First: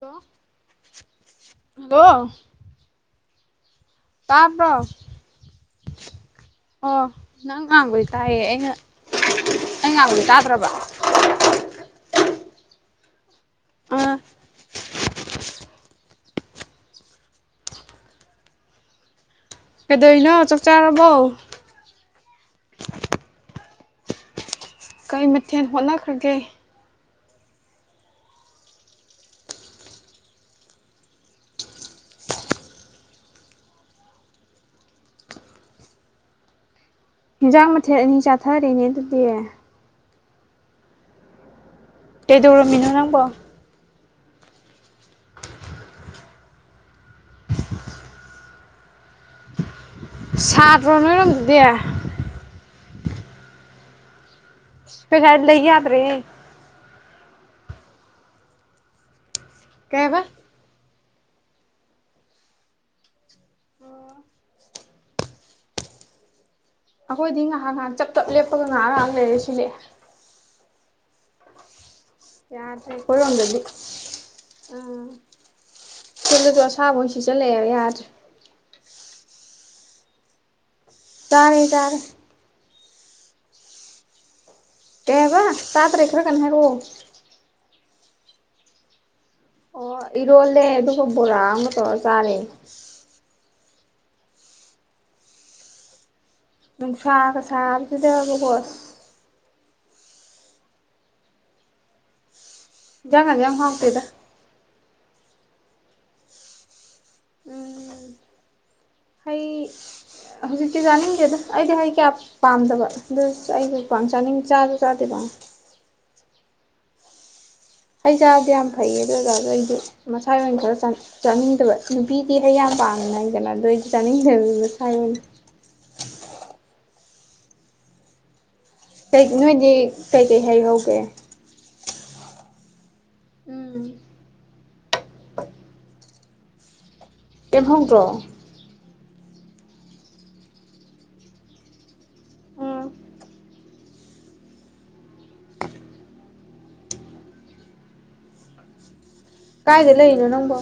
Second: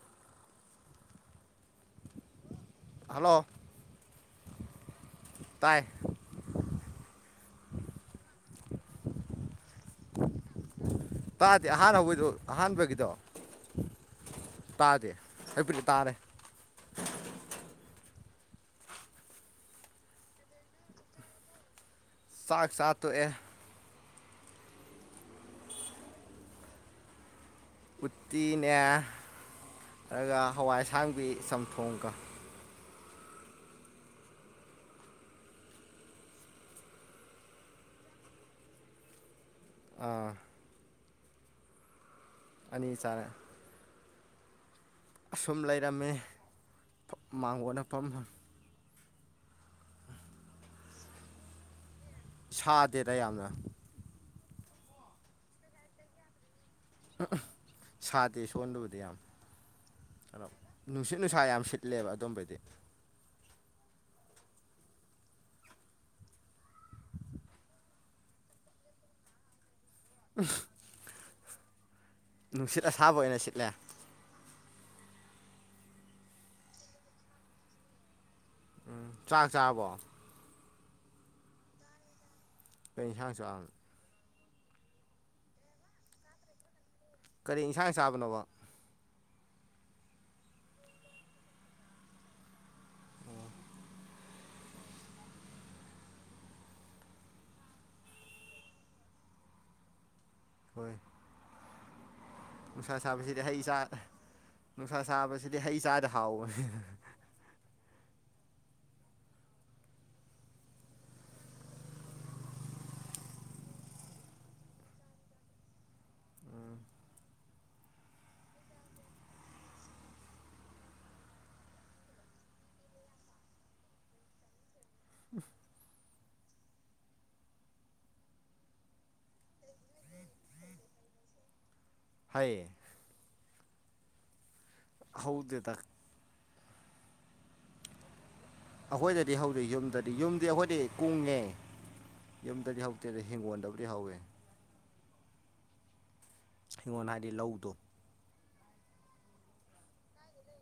hello hello hello ꯇꯥꯕ꯭ꯔꯣ ꯇꯥꯏ ꯑꯣ ꯅꯪ ꯉꯥꯡꯕꯗꯤ ꯇꯥꯏꯌꯦ ꯑꯩꯅ ꯑꯩ ꯉꯥꯡꯕꯗꯤ ꯇꯥꯗ꯭ꯔꯕꯥ ꯇꯥꯗꯦ ꯑꯍꯥꯟ ꯍꯧꯕꯩꯗꯣ ꯑꯍꯥꯟꯕꯒꯤꯗꯣ ꯑꯥ ꯇꯥꯗꯦ ꯍꯧꯖꯤꯛꯄꯨꯗꯤ ꯇꯥꯔꯦ ꯀꯩꯗꯩꯅꯣ ꯆꯥꯛ ꯆꯥꯔꯕꯣ ꯆꯥꯛ ꯆꯥ ꯇꯣꯛꯑꯦ ꯀꯩ ꯃꯊꯦꯜ ꯍꯣꯠꯅꯈ꯭ꯔꯒꯦ ꯎꯇꯤꯅꯦ ꯑꯗꯨꯒ ꯍꯋꯥꯏ ꯑꯁꯥꯡꯕꯤ ꯆꯝꯊꯣꯡꯒ ꯍꯤꯟꯖꯥꯡ ꯃꯊꯦꯜ ꯑꯅꯤ ꯆꯥꯊꯔ‌ꯦꯅꯦ ꯑꯗꯨꯗꯤ ꯑꯥ ꯀꯩꯗꯧꯔꯝꯃꯤꯅꯣ ꯑꯅꯤ ꯅꯪꯕꯣ ꯆꯥꯔꯦ ꯑꯁꯨꯝ ꯂꯩꯔꯝꯃ‌ꯦ ꯃꯥꯡꯒꯣꯟꯅ ꯐꯝꯃ [inaudible] ꯁꯥꯗ꯭ꯔꯣ ꯅꯣꯏꯔꯣꯝꯗꯗꯤ ꯁꯥꯗꯦꯗ ꯌꯥꯝꯅ ꯈꯣꯏ ꯁ꯭ꯋꯥꯏꯗ ꯂꯩ ꯌꯥꯗ꯭ꯔꯦ ꯍ‌‌ꯦ [unintelligible] ꯁꯥꯗꯦ ꯁꯣꯟꯗꯕꯨꯗꯤ ꯌꯥꯝ ꯀꯩꯑꯕ ꯀꯩꯅꯣ ꯅꯨꯡꯁꯤꯠ ꯅꯨꯡꯁꯥ ꯌꯥꯝ ꯁꯤꯠꯂꯦꯕ ꯑꯗꯨꯝꯕꯗꯤ [inaudible] ꯑꯩꯈꯣꯏꯗꯤ ꯉꯥꯍꯥꯛ ꯉꯥꯍꯥꯛ ꯆꯞ ꯆꯞ ꯂꯦꯞꯄꯒ ꯉꯥꯍꯥꯛ ꯉꯥꯍꯥꯛ ꯂꯩꯔ ꯁꯤꯜꯂꯑꯦ [unintelligible] ꯅꯨꯡꯁꯤꯠ ꯑꯁꯥꯕ ꯑꯣꯏꯅ ꯁꯤꯠꯂꯦ ꯎꯝ ꯁꯤꯠꯂꯁꯨ ꯑꯁꯥꯕ ꯑꯣꯏꯅ ꯁꯤꯆꯜꯂꯛꯑꯦꯕ ꯌꯥꯗ꯭ꯔꯦ ꯎꯝ ꯆꯥꯛ ꯆꯥꯕꯣ ꯆꯥꯔꯦ ꯆꯥꯔꯦ ꯀꯩ ꯏꯟꯁꯥꯡ ꯆꯥꯕꯅꯣ ꯀꯩ ꯍꯥꯏꯕ ꯇꯥꯗ꯭ꯔꯦ ꯈꯔ ꯀꯟꯅ ꯍꯥꯏꯔꯛꯑꯣ ꯀꯔꯤ ꯏꯟꯁꯥꯡ ꯆꯥꯕꯅꯣꯕ ꯑꯣ ꯏꯔꯣꯜꯂꯦ ꯑꯗꯨꯒ ꯕꯣꯔꯥ ꯑꯝꯒ ꯇꯧꯔ ꯆꯥꯔꯦ ꯑꯣ ꯅꯨꯡꯁꯥꯒ ꯁꯥꯕꯁꯤꯗ ꯕꯀꯣ ꯍꯣꯏ ꯅꯨꯡꯁꯥ ꯁꯥꯕꯁꯤꯗꯤ ꯏꯟꯖꯥꯡꯒꯁꯦ ꯌꯥꯝ ꯍꯩ ꯆꯥ ꯍꯥꯎꯇꯦꯗ ꯅꯨꯡꯁꯥ ꯁꯥꯕꯁꯤꯗꯤ ꯍꯩ ꯆꯥꯗ ꯍꯥꯎꯕꯅꯤ ꯎꯝ ꯍꯩ ꯍꯧꯖꯤꯛꯛꯇꯤ ꯆꯥꯅꯤꯡꯗꯦꯗ ꯑꯩꯗꯤ ꯍꯩ ꯀꯌꯥ ꯄꯥꯝꯗꯕ ꯑꯗꯨ ꯑꯩꯖꯨ ꯄꯥꯝ ꯆꯥꯅꯤꯡ ꯆꯥꯁꯨ ꯆꯥꯗꯦꯕꯥ ꯎꯝ ꯑꯩ ꯆꯥꯕꯗꯤ ꯌꯥꯝ ꯐꯩꯌꯦ ꯑꯗꯨ ꯑꯣꯏꯇꯖꯨ ꯑꯩꯗꯤ ꯃꯁꯥꯏ ꯑꯣꯏꯅ ꯈꯔ ꯆ ꯆꯥꯅꯤꯡꯗꯕ ꯅꯨꯄꯤꯗꯤ ꯍꯩ ꯌꯥꯝ ꯄꯥꯝꯅꯩꯗꯅ ꯑꯗꯨꯏ ꯗꯤ ꯆꯥꯅꯤꯡꯗꯦꯕ ꯑꯗꯣ [unintelligible] ꯀꯩ ꯅꯣꯏꯗꯤ ꯀꯩꯀꯩ ꯍꯩꯍꯧꯒꯦ ꯍꯩ ꯎꯝ ꯍꯧꯗꯦꯗꯥ ꯀꯩꯝ ꯍꯧꯗ꯭ꯔꯣ ꯑꯩꯈꯣꯏꯗꯗꯤ ꯍꯧꯗ ꯌꯨꯝꯗꯗꯤ ꯌꯨꯝꯗꯤ ꯑꯩꯈꯣꯏꯗꯤ ꯀꯨꯡꯉꯦ ꯌꯨꯝꯗꯗꯤ ꯎꯝ ꯍꯧꯗꯦ ꯑꯗ ꯍꯤꯡꯒꯣꯟꯗꯕꯨꯗꯤ ꯍꯧꯋꯤ ꯍꯤꯡꯉꯣꯟ ꯍꯥꯏꯗꯤ ꯂꯧꯗꯣ ꯀꯥꯏꯗ ꯂꯩꯔꯤꯅꯣ ꯅꯪꯕꯣ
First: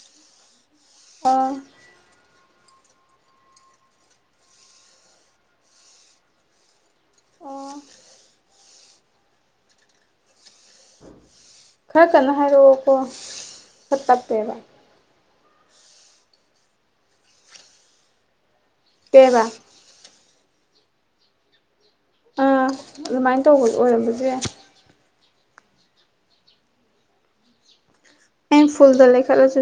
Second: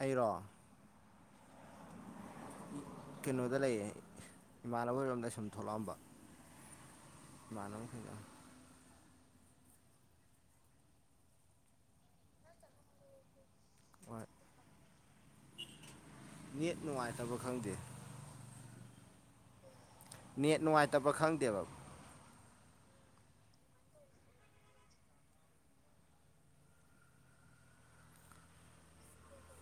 ꯑꯩꯔꯣ ꯑꯥ ꯀꯩꯅꯣꯗ ꯂꯩꯌꯦ ꯏꯃꯥꯟꯅꯕꯔꯣꯝꯗ ꯁꯨꯝ ꯊꯣꯛꯂꯛꯑꯝꯕ ꯑꯣ ꯏꯃꯥꯟꯅꯕ ꯁꯤꯡꯒ ꯈꯔ ꯀꯟꯅ ꯍꯥꯏꯔꯛꯑꯣꯀꯣ ꯈꯔ ꯍꯣꯏ ꯇꯞꯄꯦꯕ ꯅꯦꯠ ꯅꯨꯡꯉꯥꯏꯇꯕ ꯈꯪꯗꯦ ꯀꯦꯕ ꯅꯦꯠ ꯅꯨꯡꯉꯥꯏꯇꯕ ꯈꯪꯗꯦꯕ ꯑꯥ ꯑꯗꯨꯃꯥꯏꯅ ꯇꯧꯕꯖꯨ ꯑꯣꯏꯔꯝꯕꯖꯨ ꯌꯥꯏ ꯑꯩꯅ ꯐꯨꯜꯗ ꯂꯩꯈꯠꯂꯁꯨ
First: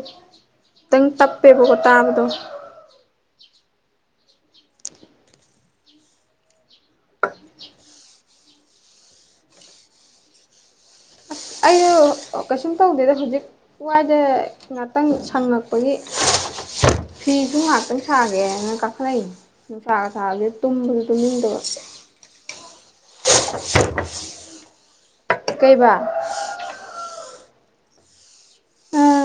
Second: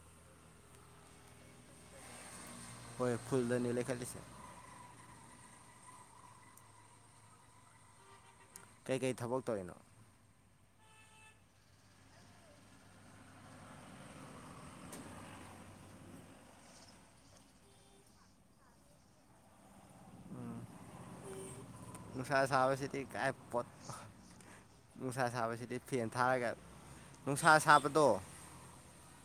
ꯇꯪ ꯇꯞꯄꯦꯕꯀꯣ ꯇꯥꯕꯗꯣ ꯍꯣꯏ ꯐꯨꯜꯗꯅꯤ ꯂꯩꯈꯠꯂꯤꯁꯦ ꯀꯩꯀꯩ ꯊꯕꯛ ꯇꯧꯏꯅꯣ ꯑꯩꯌꯣ ꯀꯩꯁꯨꯝ ꯇꯧꯗꯦꯗ ꯍꯧꯖꯤꯛ ꯋꯥꯏꯗ ꯉꯥꯛꯇꯪ ꯁꯪꯉꯛꯄꯒꯤ ꯐꯤꯖꯨ ꯉꯥꯛꯇꯪ ꯁꯥꯒꯦꯅ ꯀꯥꯈꯠꯂꯛꯏꯅꯤ ꯅꯨꯡꯁꯥꯒ ꯁꯥꯥꯕꯖꯤꯗ ꯇꯨꯝꯕꯁꯨ ꯇꯨꯝꯅꯤꯡꯗꯕ ꯅꯨꯡꯁꯥ ꯁꯥꯕꯁꯤꯗꯤ ꯀꯥꯏ ꯄꯣꯠ ꯅꯨꯡꯁꯥ ꯁꯥꯕꯁꯤꯗꯤ ꯀꯩꯕꯥ ꯐꯦꯟ ꯊꯥꯔꯒ ꯅꯨꯡꯁꯥ ꯁꯥꯕꯗꯣ ꯑꯥ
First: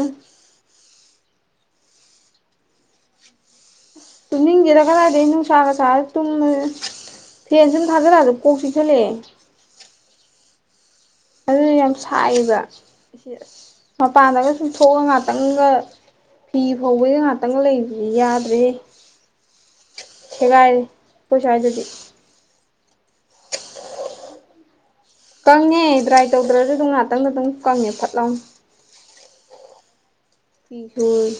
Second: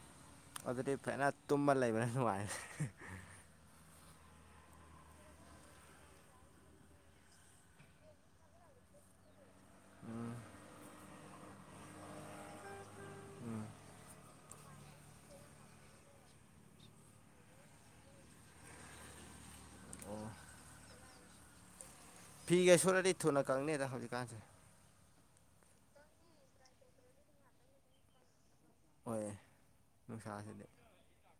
ꯑꯗꯨꯗꯤ ꯐꯅ ꯇꯨꯝꯃ ꯂꯩꯕꯅ ꯅꯨꯡꯉꯥꯏ ꯇꯨꯝꯅꯤꯡꯗꯦꯗꯥ ꯀꯗꯥꯏꯗꯒꯤ ꯅꯨꯡ ꯁꯥꯒ ꯁꯥꯔ ꯇꯨꯝ ꯐꯦꯟ ꯁꯨꯝ ꯊꯥꯖꯜꯂꯛꯑꯁꯨ ꯀꯣꯛ ꯆꯤꯛꯁꯜꯂꯛꯑꯦ ꯎꯝ ꯑꯗꯨ ꯌꯥꯝ ꯁꯥꯏꯌꯦꯕ ꯃꯄꯥꯟꯗꯒ ꯆꯊꯣꯛꯑ ꯉꯥꯛꯇꯪꯒ ꯐꯤ ꯐꯧꯕꯩꯒ ꯉꯥꯛꯇꯪꯒ ꯂꯩꯕꯗꯤ ꯌꯥꯗ꯭ꯔꯦꯍꯦ ꯁꯦꯒꯥꯏꯔꯦ ꯑꯩꯈꫭꯏ ꯁꯥꯏꯗꯗꯤ ꯐꯤꯒ ꯁꯨꯔꯗꯤ ꯊꯨꯅ ꯀꯪꯅꯤꯗ ꯍꯧꯖꯤꯛꯀꯥꯟꯁꯦ ꯀꯪꯉꯦ ꯗ꯭ꯔꯥꯏ ꯇꯧꯗ꯭ꯔꯁꯨ ꯑꯗꯨꯝ ꯉꯍꯥꯛꯇꯪꯒ ꯑꯗꯨꯝ ꯀꯪꯉꯦ ꯐꯠꯂꯥꯎꯅ ꯑꯣꯏꯌꯦ ꯅꯨꯡꯁꯥꯁꯤꯗꯤ ꯑꯗꯨꯏ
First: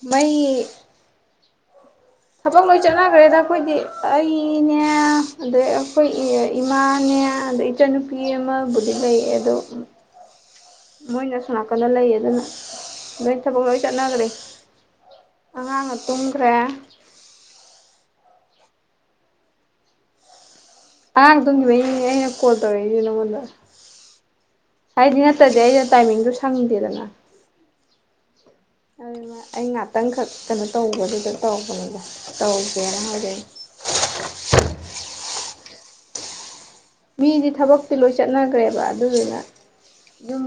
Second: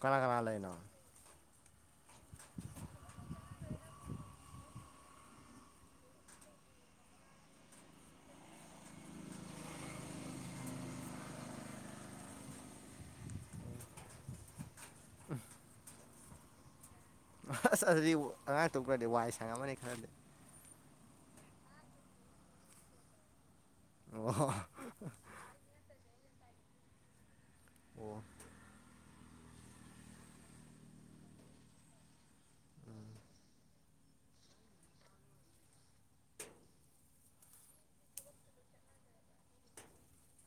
ꯀꯅꯥ ꯃꯩ ꯀꯅꯥ ꯂꯩꯅꯣ ꯊꯕꯛ ꯂꯣꯏ ꯆꯠꯅꯈ꯭ꯔꯦꯗ ꯑꯩꯈꯣꯏꯗꯤ ꯑꯩꯅꯦ ꯑꯗꯩ ꯑꯩꯈꯣꯏ ꯏꯃꯥꯅꯦ ꯑꯗꯩ ꯏꯆꯟꯅꯨꯄꯤ ꯑꯃꯕꯨꯗꯤ ꯂꯩ ꯑꯗꯣ ꯃꯣꯏꯅ ꯁꯣꯅꯥꯀꯟꯗ ꯂꯩꯌꯦ ꯑꯗꯨꯅ ꯂꯣꯏ ꯊꯕꯛ ꯂꯣꯏ ꯆꯠꯅꯈ꯭ꯔꯦ ꯎꯝ ꯑꯉꯥꯡꯅ ꯇꯨꯝꯈ꯭ꯔꯦ ꯑꯁ ꯑꯗꯨꯗꯤ ꯑꯉꯥꯡ ꯇꯨꯝꯈ꯭ꯔꯗꯤ ꯋꯥꯏ ꯁꯪꯉꯝꯃꯅꯤ ꯈꯔꯗꯤ ꯑꯉꯥꯡ ꯇꯨꯝꯒꯤꯕꯩꯅꯤꯅꯦ ꯑꯩꯅ ꯀꯣꯜ ꯇꯧꯔꯛꯏꯖꯦ ꯅꯉꯣꯟꯗ ꯑꯣꯍꯣ ꯍꯥꯏꯗꯤ ꯅꯠꯇꯔꯗꯤ ꯑꯩꯗꯤ ꯇꯥꯏꯃꯤꯡꯗꯣ ꯁꯪꯗꯦꯗꯅ ꯑꯣ ꯑꯗꯨ ꯑꯩ ꯉꯥꯛꯇꯪꯈꯛ ꯀꯩꯅꯣ ꯇꯧꯕꯗꯨꯗ ꯇꯧꯕꯅꯤꯗ ꯇꯧꯒꯦꯅ ꯍꯥꯏꯖꯩ ꯃꯤꯗꯤ ꯊꯕꯛꯇꯤ ꯂꯣꯏ ꯆꯠꯅꯈ꯭ꯔꯦꯕ ꯑꯗꯨꯗꯨꯅ ꯌꯨꯝ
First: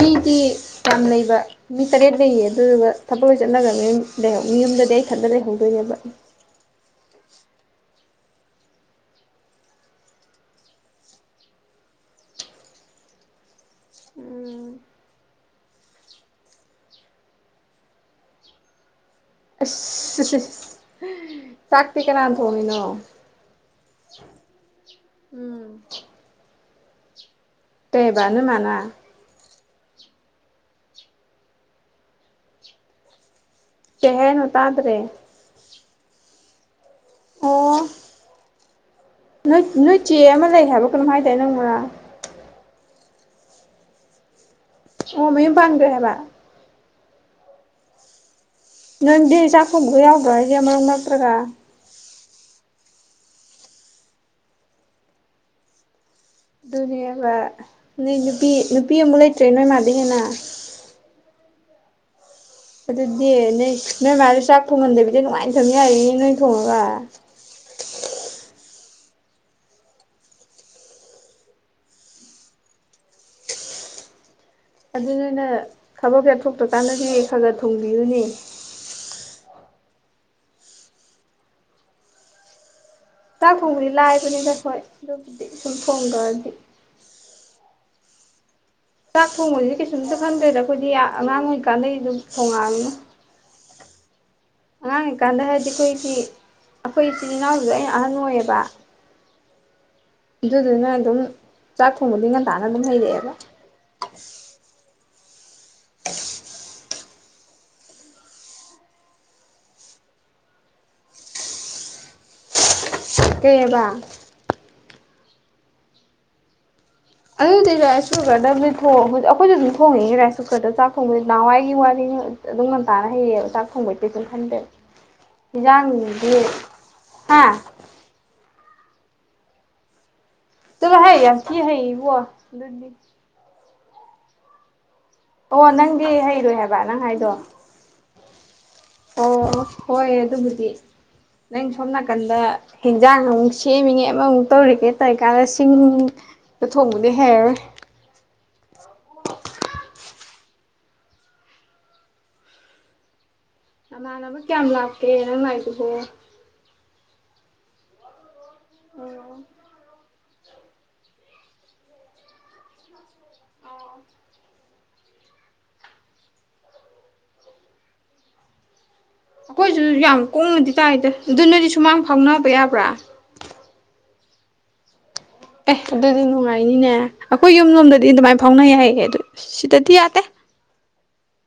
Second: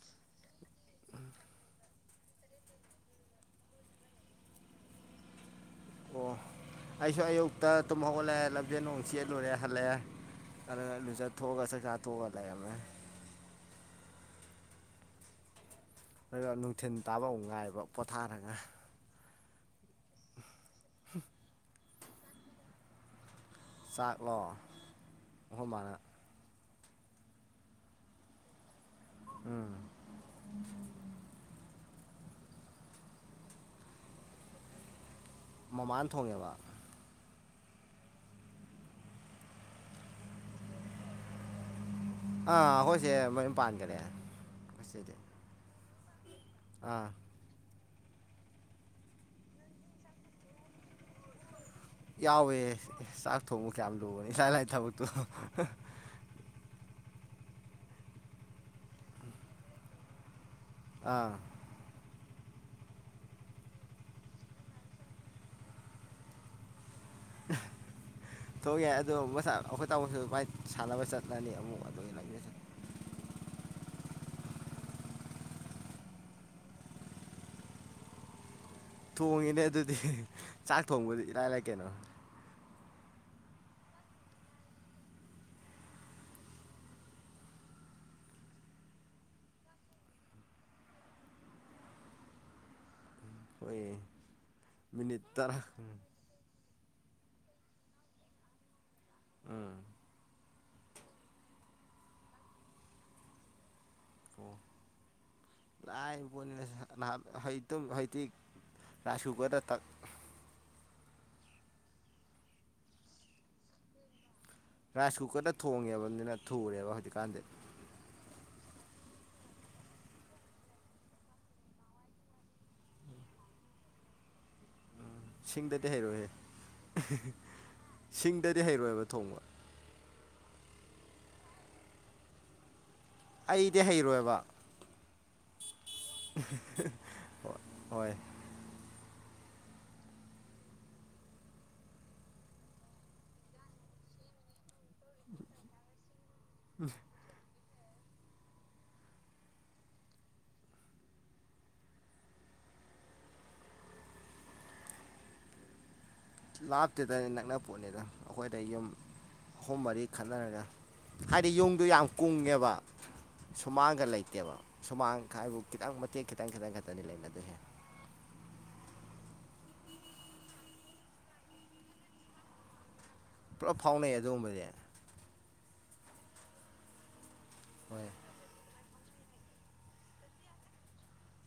ꯃꯤꯗꯤ ꯌꯥꯝ ꯂꯩꯕ ꯃꯤ ꯇꯔꯦꯠ ꯂꯩꯌꯦ ꯑꯗꯨꯗꯨꯒ ꯊꯕꯛ ꯂꯣꯏ ꯆꯠꯅꯒꯔꯝꯅꯤꯅ ꯂꯩꯍꯧ ꯃꯤ ꯌꯨꯝꯗꯗꯤ ꯑꯩ ꯊꯟꯇ ꯂꯩꯍꯧꯗꯣꯏꯅꯦꯕ ꯑꯣ ꯑꯩꯁꯨ ꯑꯌꯨꯛꯇ ꯇꯨꯝ ꯍꯧꯒꯠꯂꯛꯑꯦ ꯂꯝꯖꯦꯟ ꯅꯨꯡ ꯆꯦꯜꯂꯨꯔꯦ ꯍꯜꯂꯛꯑꯦ ꯑꯗꯨꯒ ꯂꯨꯖꯊꯣꯛꯑꯒ ꯆꯥꯛ ꯆꯥ ꯇꯣꯛꯑꯒ ꯂꯩꯔꯝꯃꯦ ꯎꯝ ꯑꯗꯨꯒ ꯅꯨꯡꯊꯤꯟ ꯇꯥꯕ ꯑꯃꯨꯛ ꯉꯥꯏꯕ ꯄꯣꯊꯥꯔꯒ [unintelligible] [unintelligible] ꯆꯥꯛꯇꯤ ꯀꯅꯥ ꯊꯣꯡꯉꯤꯅꯣ ꯆꯥꯛꯂꯣ ꯑꯈꯣꯏ ꯃꯥꯅ ꯀꯩꯕ ꯅꯣꯏ ꯃꯥꯅ ꯎꯝ ꯀꯩ ꯍꯥꯏꯅꯣ ꯇꯥꯗ꯭ꯔꯦ ꯃꯃꯥꯅ ꯊꯣꯡꯉꯦꯕ ꯑꯣ ꯅꯣꯏ ꯅꯣꯏ ꯆꯦ ꯑꯃ ꯂꯩ ꯍꯥꯏꯕ ꯀꯩꯅꯣꯝ ꯍꯥꯏꯗꯥꯏ ꯅꯪꯕꯨ ꯉꯔꯥꯡ ꯑꯥ ꯑꯩꯈꯣꯏ ꯆꯦ ꯃꯌꯨꯝ ꯄꯥꯟꯈꯔꯦ ꯑꯩꯈꯣꯏꯆꯦꯗꯤ ꯑꯣ ꯃꯌꯨꯝ ꯄꯥꯟꯒ꯭ꯔꯦ ꯍꯥꯏꯕ ꯑꯥ ꯅꯪꯗꯤ ꯆꯥꯛ ꯊꯣꯡꯕꯒ ꯌꯥꯎꯗ꯭ꯔꯣ ꯍꯥꯏꯁꯦ ꯃꯔꯛ ꯃꯔꯛꯇꯒ ꯌꯥꯎꯋꯦ ꯆꯥꯛ ꯊꯣꯡꯕ ꯀꯌꯥꯝ ꯂꯨꯒꯅꯤ ꯏꯂꯥꯏ ꯂꯥꯏ ꯊꯕꯛꯇꯨ ꯑꯗꯨꯅꯦꯕ ꯅꯣꯏ ꯅꯨꯄꯤ ꯅꯨꯄꯤ ꯑꯝꯕꯨꯛ ꯂꯩꯇ꯭ꯔꯦ ꯅꯣꯏ ꯃꯥꯗꯩ ꯍꯦꯟꯅ ꯑꯥ ꯑꯗꯨꯗꯤ ꯅꯣꯏ ꯃꯥꯗꯣ ꯆꯥꯛ ꯊꯣꯡꯍꯟꯗꯕꯤꯗ ꯅꯨꯡꯉꯥꯏꯅ ꯊꯝ ꯌꯥꯔꯦꯅꯦ ꯅꯣꯏꯅ ꯊꯣꯡꯉꯒ [unintelligible] ꯊꯣꯡ ꯌꯥꯏ ꯑꯗꯨ ꯑꯩꯈꯣꯏ ꯇꯥꯃꯁꯨ ꯃꯥꯏ ꯁꯥꯟꯅꯕ ꯆꯠꯂꯅꯤ ꯑꯃꯨꯛ ꯑꯗꯨ ꯂꯣꯏꯅ ꯆꯠ ꯑꯗꯨ ꯅꯣꯏꯅ ꯊꯕꯛ ꯆꯠ ꯊꯣꯛꯇꯔ ꯀꯥꯟꯗꯗꯤ ꯈꯔ ꯈꯔ ꯊꯣꯡꯕꯤꯌꯨꯅꯦ ꯊꯣꯡꯉꯤꯅꯦ ꯑꯗꯨꯗꯤ ꯆꯥꯛ ꯊꯣꯡꯕꯗꯤ ꯏꯂꯥꯏ ꯂꯥꯏ ꯀꯩꯅꯣ ꯆꯥꯛ ꯊꯣꯡꯕꯗꯤ ꯂꯥꯏꯕꯅꯤꯗ ꯍꯣꯏ ꯑꯗꯨꯕꯨꯗꯤ ꯁꯨꯝ ꯊꯣꯡꯒ꯭ꯔꯗꯤ ꯆꯥꯛ ꯊꯣꯡꯕꯁꯤꯗꯤ ꯀꯩꯁꯨꯝꯇ ꯈꯟꯗ꯭ꯔꯦꯗ ꯑꯩꯈꯣꯏꯗꯤ ꯑꯉꯥꯡ ꯑꯣꯏꯀꯥꯟꯗꯩ ꯑꯗꯨꯝ ꯊꯣꯡꯉꯛꯑꯝꯅꯤꯅ ꯍꯣꯏꯍꯦ ꯑꯉꯥꯡ ꯑꯣꯏꯀꯥꯟꯗ ꯍꯥꯏꯔꯗꯤ ꯑꯩꯈꯣꯏꯒꯤ ꯑꯩꯈꯣꯏ ꯏꯆꯤꯜ ꯏꯅꯥꯎꯗꯁꯨ ꯑꯩꯅ ꯑꯍꯟ ꯑꯣꯏꯌꯦꯕ ꯎꯝ ꯑꯗꯨꯗꯨꯅ ꯑꯗꯨꯝ ꯆꯥꯛ ꯊꯣꯡꯕꯗꯤ ꯉꯟꯇꯥꯅ ꯑꯗꯨꯝ ꯍꯩꯔꯛꯑꯦꯕ ꯑꯣ ꯂꯥꯏꯕ ꯄꯣꯠꯅꯤꯗ [unintelligible] ꯔꯥꯏꯁ ꯀꯨꯀꯔꯗ ꯇꯛ ꯀꯩ ꯑꯕ ꯔꯥꯏꯁ ꯀꯨꯀꯔꯗ ꯊꯣꯡꯉꯦꯕꯅꯤꯅ ꯊꯨꯔꯦꯕ ꯍꯧꯖꯤꯛ ꯑꯗꯨꯗꯤ ꯔꯥꯏꯁ ꯀꯨꯀꯔꯗ ꯑꯗꯨ ꯑꯩꯈꯣꯏꯁꯨ ꯑꯗꯨꯝ ꯊꯣꯡꯉꯛꯏꯦ ꯔꯥꯏꯁ ꯀꯨꯀꯔꯗ ꯆꯥꯛ ꯊꯣꯡꯕꯗ ꯅꯍꯥꯟꯋꯥꯏꯒꯤ ꯋꯥꯔꯤ ꯑꯗꯨꯝ ꯉꯟꯇꯥꯅ ꯍꯩꯌꯦ ꯆꯥꯛ ꯊꯣꯡꯕꯩ ꯀꯩꯁꯨꯝ ꯈꯟꯗꯦ ꯎꯝ ꯁꯤꯡꯗꯗꯤ ꯍꯩꯔꯣꯏꯍꯦ ꯍꯥ ꯁꯤꯡꯗꯗꯤ ꯍꯩꯔꯣꯏꯑꯕ ꯊꯣꯡꯕ ꯆꯂꯣꯍꯦ ꯌꯥꯝ ꯊꯤ ꯍꯩꯑꯦꯕꯣ ꯑꯩꯗꯤ ꯍꯩꯔꯣꯏꯕ ꯑꯣ ꯅꯪꯗꯤ ꯍꯩꯔꯣꯏ ꯍꯥꯏꯕ ꯅꯪ ꯍꯥꯏꯗꯣ ꯍꯣꯏ ꯍꯣꯏ ꯑꯣ ꯍꯣꯏ ꯑꯗꯨꯕꯨꯗꯤ ꯅꯪ ꯁꯣꯝ ꯅꯥꯀꯟꯗ ꯍꯤꯟꯖꯥꯡ ꯑꯃꯨꯛ ꯁꯦꯝꯃꯤꯉꯦ ꯑꯃꯃꯨꯛ ꯇꯧꯔꯤꯉꯩ ꯇꯧꯔꯤ ꯀꯥꯟꯗ ꯁꯤꯡꯗ ꯊꯣꯡꯕꯗꯤ ꯍꯩꯔꯔꯣꯏ ꯅꯃꯥꯅꯕ ꯀꯌꯥꯝ ꯂꯥꯞꯀꯦ ꯅꯪ ꯂꯥꯏꯗꯨꯕꯣ ꯂꯥꯞꯇꯦꯗ ꯅꯛꯅ ꯄꯣꯠꯅꯤꯗ ꯑꯩꯈꯣꯏꯗꯩ ꯌꯨꯝ ꯑꯍꯨꯝ ꯃꯔꯤ ꯈꯟꯅꯔꯒ ꯍꯥꯏꯗꯤ ꯌꯨꯝꯗꯨ ꯌꯥꯝ ꯀꯨꯡꯉꯦꯕ ꯁꯨꯃꯥꯡꯒ ꯂꯩꯇꯦꯕ ꯁꯨꯃꯥꯡ ꯍꯥꯏꯕꯨ ꯈꯤꯇꯪ ꯃꯇꯦꯛ ꯈꯤꯇꯪ ꯈꯤꯇꯪ ꯈꯛꯇꯅꯤ ꯂꯩꯅꯗꯨꯏꯁꯦ ꯑꯩꯈꯣꯏꯁꯨ ꯌꯥꯝ ꯀꯨꯡꯅꯗꯤ ꯇꯥꯏꯗ ꯑꯗꯨ ꯅꯣꯏꯗꯤ ꯁꯨꯃꯥꯡ ꯐꯥꯎꯅꯕ ꯌꯥꯕ꯭ꯔꯥ ꯄꯨꯂꯞ ꯐꯥꯎꯅꯩ ꯑꯗꯨꯒꯨꯝꯕꯁꯦ ꯑꯦ ꯑꯗꯨꯗꯤ ꯅꯨꯡꯉꯥꯏꯅꯤꯅꯦ ꯑꯩꯈꯣꯏ ꯍꯣꯏ ꯌꯨꯝꯂꯣꯝꯗꯗꯤ ꯑꯗꯨꯃꯥꯏꯅ ꯐꯥꯎꯅꯩ ꯌꯥꯏ ꯑꯗꯨ ꯁꯤꯗꯗꯤ ꯌꯥꯗꯦ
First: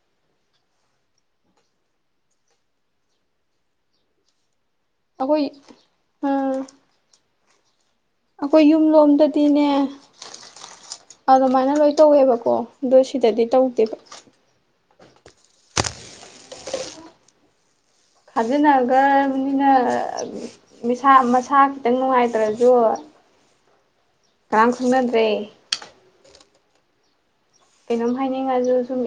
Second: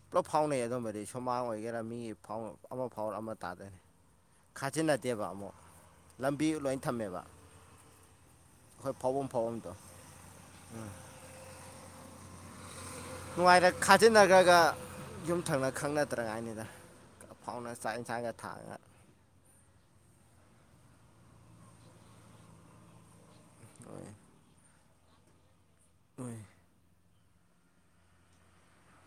ꯄꯨꯂꯞ ꯐꯥꯎꯅꯩ ꯑꯗꯨꯝꯕꯗꯤ ꯁꯨꯃꯥꯡ ꯑꯣꯏꯒꯦꯔꯥ ꯃꯤꯐꯥꯎ ꯑꯃ ꯐꯥꯎꯔ ꯑꯃ ꯇꯥꯗꯣꯏꯅꯤ ꯈꯥꯖꯤꯟꯅꯗꯦꯕ ꯑꯩꯈꯣꯏ ꯑꯃꯨꯛ ꯂꯝꯕꯤ ꯑꯥ ꯂꯣꯏ ꯊꯝꯃꯦꯕ ꯑꯩꯈꯣꯏ ꯌꯨꯝ ꯐꯥꯎꯐꯝ ꯂꯣꯝꯗꯗꯤꯅꯦ ꯐꯥꯎꯐꯝꯗꯣ ꯑꯗꯨꯃꯥꯏꯅ ꯂꯣꯏ ꯇꯧꯋꯦꯕꯀꯣ ꯑꯗꯣ ꯁꯤ ꯅꯨꯡꯉꯥꯏꯅ ꯈꯥꯖꯤꯟꯅꯈ꯭ꯔꯒ ꯌꯨꯝꯊꯪꯅ ꯈꯪꯅꯗ꯭ꯔꯉꯥꯏꯅꯤꯗ ꯐꯥꯎꯅ ꯆꯥꯛ ꯏꯟꯁꯥꯡ ꯈꯥꯖꯤꯟꯅꯈ꯭ꯔꯕꯅꯤꯅꯁꯥ ꯃꯁꯥ ꯈꯤꯇꯪ ꯅꯨꯡꯉꯥꯏꯇ꯭ꯔꯁꯨ ꯍꯣꯏ ꯀꯅꯥꯝ ꯈꯪꯅꯗ꯭ꯔꯦ ꯍꯣꯏ ꯀꯩꯅꯣꯝ ꯍꯥꯏꯅꯤꯡꯉꯁꯨ ꯁꯨꯝ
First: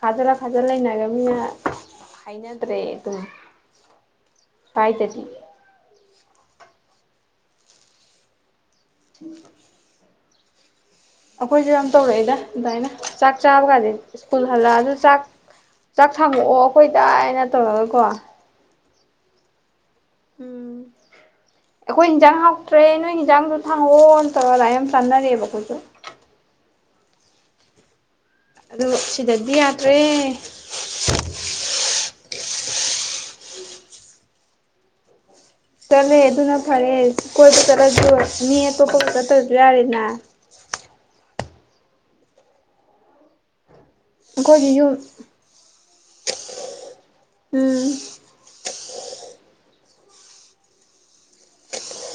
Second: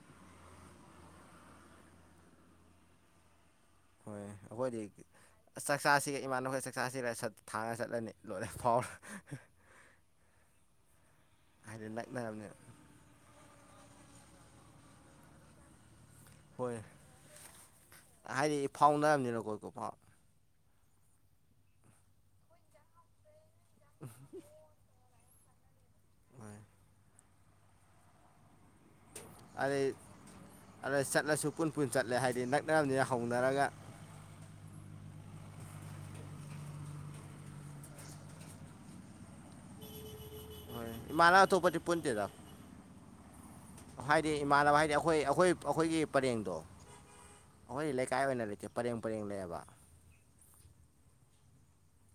ꯈꯥꯖꯤꯜꯂ ꯈꯥꯖꯂ ꯂꯩꯅꯔꯕꯅꯤꯅ ꯍꯥꯏꯅꯗ꯭ꯔꯦ ꯑꯗꯨꯝ ꯍꯣꯏ ꯑꯩꯈꯣꯏꯗꯤ ꯁ꯭ꯋꯥꯏꯗꯗꯤ ꯑꯁ ꯆꯥꯛ ꯆꯥꯁꯦ ꯏꯃꯥꯟꯅꯕꯈꯣꯏ ꯆꯥꯛꯆꯥꯁꯤꯒ ꯊꯥꯡꯉꯒ ꯆꯠꯂꯅꯤ ꯂꯣꯏꯂꯦ ꯐꯥꯎꯔꯦ [inaudible] ꯑꯩꯈꯣꯏꯁꯨ ꯍꯥꯏꯗꯤ ꯌꯥꯝ ꯇꯧꯔꯛꯏꯗ ꯅꯛꯅꯔꯕꯅꯤꯅ ꯑꯗꯨꯃꯥꯏꯅ ꯆꯥꯛ ꯆꯥꯕ ꯀꯥꯖꯦ ꯁ꯭ꯀꯨꯜ ꯍꯜꯂꯛꯑ ꯆꯥꯛ ꯆꯥꯛ ꯊꯥꯡꯉꯛꯑꯣ ꯍꯣꯏ ꯑꯩꯈꯣꯏꯗꯥꯅ ꯇꯧꯔꯒꯀꯣ ꯐꯥꯎꯅꯥꯝꯅꯤꯅꯀꯣ ꯐꯥꯎ ꯎꯝ ꯑꯩꯈꯣꯏ ꯏꯟꯖꯥꯡ ꯍꯥꯎꯇ꯭ꯔꯦ ꯅꯣꯏ ꯌꯦꯟꯖꯥꯡꯗꯨ ꯊꯪꯉꯛꯑꯣ ꯇꯩꯔ ꯑꯗꯥꯏ ꯌꯥꯝ ꯆꯥꯟꯅꯔꯛꯑꯦꯕ ꯈꯣꯏꯁꯨ ꯍꯣꯏ ꯑꯗꯨ ꯁꯤꯗꯗꯤ ꯑꯗꯩ ꯌꯥꯗ꯭ꯔꯦ ꯑꯗ ꯆꯠꯂꯁꯨ ꯄꯨꯟ ꯄꯨꯟ ꯆꯠꯂꯦ ꯍꯥꯏꯗꯤ ꯅꯛꯅꯔꯕꯅꯤꯅ ꯍꯧꯅꯔꯒ ꯆꯠꯂꯦ ꯑꯗꯨꯅ ꯐꯔꯦ ꯀꯣꯏꯕ ꯆꯠꯂꯁꯨ ꯃꯤ ꯑꯇꯣꯞꯄꯒ ꯆꯠꯇ꯭ꯔꯁꯨ ꯌꯥꯔꯦꯅ ꯍꯣꯏ ꯏꯃꯥꯅ ꯑꯇꯣꯞꯄꯗꯤ ꯄꯨꯟꯗꯦꯗ ꯍꯥꯏꯗꯤ ꯑꯩꯈꯣꯏꯒꯤ ꯏꯃꯥꯟꯅꯕ ꯍꯥꯏꯗꯤ ꯌꯨꯝ ꯑꯩꯈꯣꯏ ꯑꯩꯈꯣꯏ ꯑꯩꯈꯣꯏꯒꯤ ꯄꯔꯦꯡꯗꯣ ꯎꯝ ꯑꯩꯈꯣꯏ ꯂꯩꯀꯥꯏ ꯑꯣꯏꯅ ꯂꯩꯇꯦ ꯄꯔꯦꯡ ꯄꯔꯦꯡ ꯂꯩꯌꯦꯕ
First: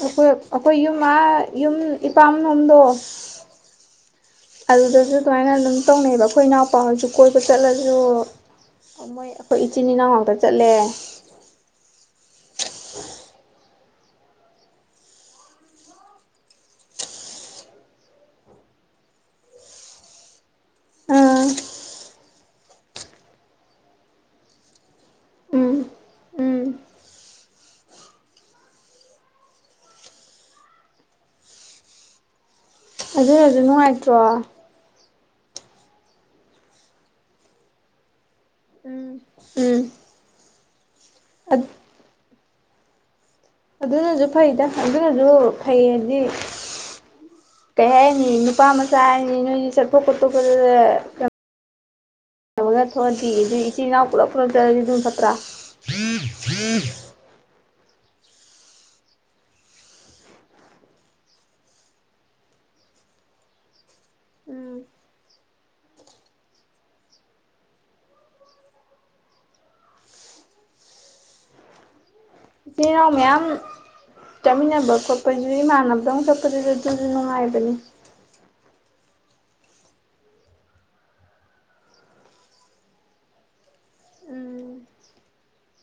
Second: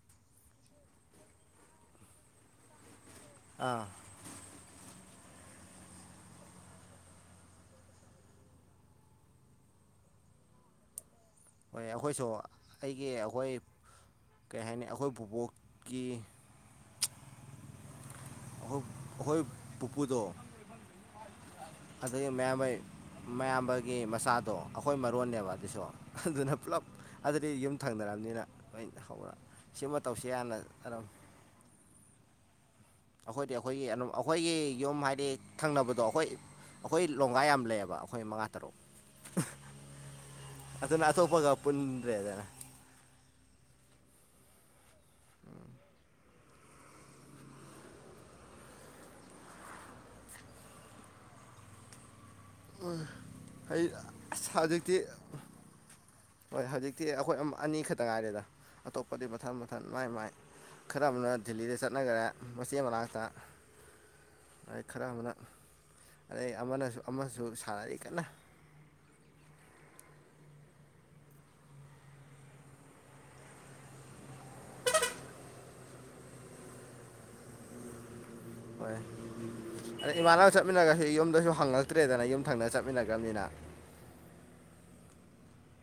ꯑꯩꯈꯣꯏ ꯑꯩꯈꯣꯏ ꯌꯨꯝ ꯑ ꯌꯨꯝ ꯏꯄꯥꯝꯂꯣꯝꯗꯣ ꯑꯥ ꯑꯗꯨꯗꯁꯨ ꯑꯗꯨꯃꯥꯏꯅ ꯑꯗꯨꯝ ꯇꯧꯅꯩꯑꯕ ꯑꯩꯈꯣꯏ ꯏꯅꯥꯎꯄꯥ ꯍꯧꯁꯨ ꯀꯣꯏꯕ ꯆꯠꯂꯁꯨ ꯃꯣꯏ ꯑꯩꯈꯣꯏ ꯏꯆꯤꯟ ꯏꯅꯥꯎ ꯉꯥꯛꯇ ꯆꯠꯂꯦ ꯍꯣꯏ ꯑꯩꯈꯣꯏꯁꯨ ꯑꯩꯒꯤ ꯑꯩꯈꯣꯏ ꯀꯩ ꯍꯥꯏꯅꯤ ꯑꯩꯈꯣꯏ ꯕꯨꯕꯣꯛꯀꯤ ꯑꯈ‌ꯣꯏ ꯑꯩꯈꯣꯏ ꯄꯨꯄꯨꯗꯣ ꯑꯥ ꯑꯗꯒꯤ ꯃꯌꯥꯝꯕꯩ ꯃꯌꯥꯝꯕꯒꯤ ꯃꯆꯥꯗꯣ ꯑꯩꯈꯣꯏ ꯃꯔꯣꯟꯅꯦꯕ ꯎꯝ ꯑꯗꯨꯁꯨ ꯑꯗꯨꯅ ꯎꯝ ꯄꯨꯂꯞ ꯑꯗꯨꯗꯤ ꯌꯨꯝ ꯊꯪꯅꯔꯕꯅꯤꯅ ꯅꯣꯏ ꯍꯧꯔ ꯁꯤꯃ ꯇꯧꯁꯤ ꯍꯥꯟꯅ ꯑꯗꯨꯝ ꯑꯩꯈꯣꯏꯗꯤ ꯑꯗꯨꯅꯁꯨ ꯑꯩꯈꯣꯏꯒꯤ ꯑꯗꯨꯝ ꯅꯨꯡꯉꯥꯏꯇ꯭ꯔꯣ ꯑꯩꯈꯣꯏꯒꯤ ꯌꯨꯝ ꯍꯥꯏꯗꯤ ꯊꯪꯅꯕꯗꯣ ꯑꯩꯈꯣꯏ ꯑꯩꯈꯣꯏ ꯂꯣꯡꯒꯥ ꯌꯥꯝ ꯂꯩꯌꯦꯕ ꯑꯩꯈꯣꯏ ꯃꯉꯥ ꯇꯔꯨꯛ ꯎꯝ ꯑꯗꯨꯅ ꯑꯇ‌ꯣꯝꯄꯒ ꯄꯨꯟꯂ‌ꯦꯗꯅ ꯑꯗꯨꯅꯁꯨ ꯐꯩꯗ ꯑꯗꯨꯅꯁꯨ ꯐꯩ ꯍꯥꯏꯗꯤ ꯀꯔꯤ ꯍꯥꯏꯅꯤ ꯅꯨꯄꯥ ꯃꯆꯥ ꯍꯥꯏꯅꯤ ꯅꯣꯏꯗꯤ ꯆꯠꯊꯣꯛ ꯈꯣꯠꯇꯣꯛ ꯄꯗ [inaudible] ꯑꯗꯨ [unintelligible] ꯏꯆꯤꯜ ꯑꯩ ꯏꯅꯥꯎ ꯄꯨꯂꯞ ꯄꯨꯂꯞ ꯆꯠꯂꯗꯤ ꯍꯧꯖꯤꯛꯇꯤ ꯑꯗꯨꯝ ꯐꯠꯇ꯭ꯔꯥ ꯍꯣꯏ ꯍꯧꯖꯤꯛꯇꯤ ꯑꯩꯈꯣꯏ ꯑꯅꯤꯈꯛꯇ ꯉꯥꯏꯔꯦꯗ ꯑꯇꯣꯞꯄꯗꯤ ꯃꯊꯟ ꯃꯊꯟ ꯃꯥꯏ ꯃꯥꯏ ꯈꯔ ꯑꯃꯅ ꯗꯦꯜꯂꯤꯗ ꯆꯠꯅꯈꯔꯦ ꯃꯆꯦ ꯃꯅꯥꯛꯇ ꯎꯝ ꯑꯩ ꯈꯔ ꯑꯃꯅ ꯑꯗꯩ ꯑꯃꯅꯁꯨ ꯑꯃꯁꯨ ꯁꯥꯔꯤ ꯀꯟꯅ ꯏꯆꯤꯟꯅꯥꯎ ꯃꯌꯥꯝ ꯆꯥꯃꯤꯟꯅꯕ ꯈꯣꯠꯄꯗꯨ ꯏꯃꯥꯟꯅꯕꯗ ꯑꯃ ꯈꯣꯠꯄꯗꯨꯗ ꯑꯗꯨꯁꯨ ꯅꯨꯡꯉꯥꯏꯕꯅꯤ ꯍꯣꯏ ꯑꯗꯩ ꯏꯃꯥꯟꯅꯕꯒ ꯆꯠꯃꯤꯟꯅꯔꯁꯤ ꯌꯨꯝꯗꯁꯨ ꯍꯪꯉꯛꯇ꯭ꯔꯦꯗꯅ ꯌꯨꯝꯊꯪꯅ ꯆꯠꯃꯤꯟꯅꯈ꯭ꯔꯕꯅꯤꯅ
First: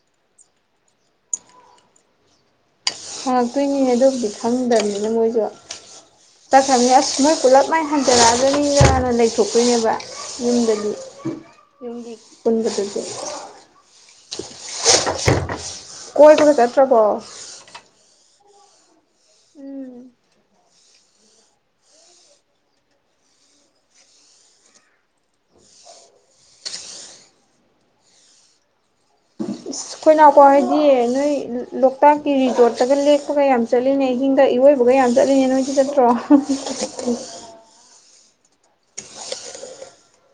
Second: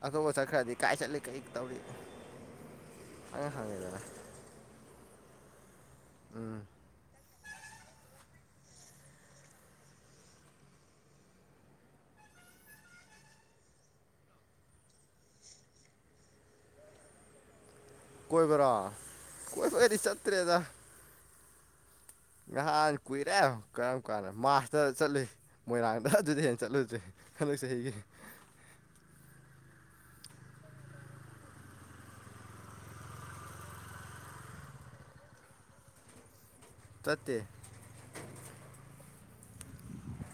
ꯑꯇ‌ꯣꯝꯄꯒ ꯆꯠꯈ꯭ꯔꯗꯤ ꯀꯥꯏ ꯆꯠꯂꯤ ꯀꯩ ꯇꯧꯔꯤ ꯍꯪ ꯍꯪꯉꯛꯇꯣꯏꯅꯤꯅꯦ ꯍꯪꯉꯦꯗꯅ ꯑꯗꯨꯕꯨꯗꯤ ꯈꯪꯗꯕꯅꯤꯅ ꯃꯣꯏꯁꯨ ꯎꯝ ꯆꯠꯈ꯭ꯔꯕꯅꯤ ꯑꯁ ꯃꯣꯏ ꯄꯨꯂꯞ ꯃꯥꯏ ꯍꯟꯖꯔꯛ ꯑꯒꯅꯤꯅ ꯂꯩꯊꯣꯛꯇꯣꯏꯅꯦꯕ ꯌꯨꯝꯗꯗꯤ ꯍ [unintelligible] ꯄꯨꯟꯕꯗ ꯀꯣꯏ ꯕꯒ ꯆꯠꯇ꯭ꯔꯕꯣ ꯀꯣꯏꯕꯔ‌ꯣ ꯀꯣꯏꯕ ꯀꯗꯤ ꯆꯠꯇ꯭ꯔꯦꯗ ꯉꯍꯥꯟ ꯀꯨꯏꯔꯦ ꯀꯔꯝ ꯀꯥꯟꯅ ꯃꯥꯔꯁꯇ ꯆꯠꯂꯤ ꯃꯣꯏꯔꯥꯡꯗ ꯑꯗꯨꯗꯤ ꯍꯦꯟꯅ ꯆꯠꯂꯨꯗ꯭ꯔꯦ ꯍꯟꯗꯛ ꯆꯍꯤꯒꯤ ꯑꯩꯈꯣꯏꯅꯥꯎꯄ ꯍ‌ꯣꯏꯗꯤ ꯅꯣꯏ ꯂꯣꯛꯇꯥꯛꯀꯤ ꯔꯤꯖꯣꯔꯠꯇꯒ ꯂꯦꯛꯄꯒ ꯌꯥꯝ ꯆꯠꯂꯤꯉꯩ ꯏꯤꯡꯗ ꯏꯔꯣꯏꯕꯒ ꯌꯥꯝ ꯆꯠꯂꯤꯅꯦ ꯅꯣꯏꯗꯤ ꯆꯠꯇ꯭ꯔꯣ ꯆꯠꯇ‌ꯦ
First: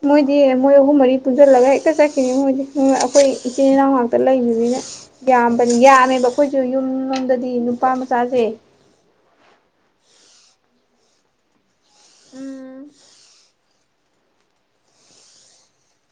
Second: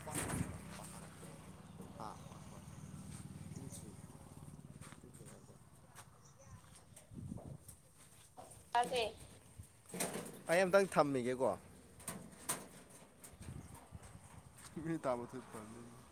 ꯃꯣꯏꯗꯤ ꯃꯣꯏ ꯑꯍꯨꯝ ꯃꯔꯤ ꯄꯨꯟꯁꯤꯜꯂꯒ ꯍꯦꯛꯇ ꯆꯠꯈꯤꯅꯤ ꯃꯣꯏꯗꯤ ꯑꯩꯈꯣꯏ ꯏꯆꯤꯜ ꯏꯅꯥꯎ ꯉꯥꯛꯇ ꯂꯩꯕꯅꯤꯅ ꯌꯥꯝꯕꯅꯤ ꯌꯥꯅꯦꯕ ꯑꯩꯈꯣꯏꯁꯨ ꯌꯨꯝꯂꯣꯝꯗꯗꯤ ꯅꯨꯄꯥ ꯃꯆꯥꯁꯦ [unintelligible] ꯑꯩ ꯑꯝꯇꯪ ꯊꯝꯃꯤꯒꯦꯀꯣ ꯎꯝ ꯀꯤ ꯀ ꯇꯥ ꯄꯔꯗ [unintelligible]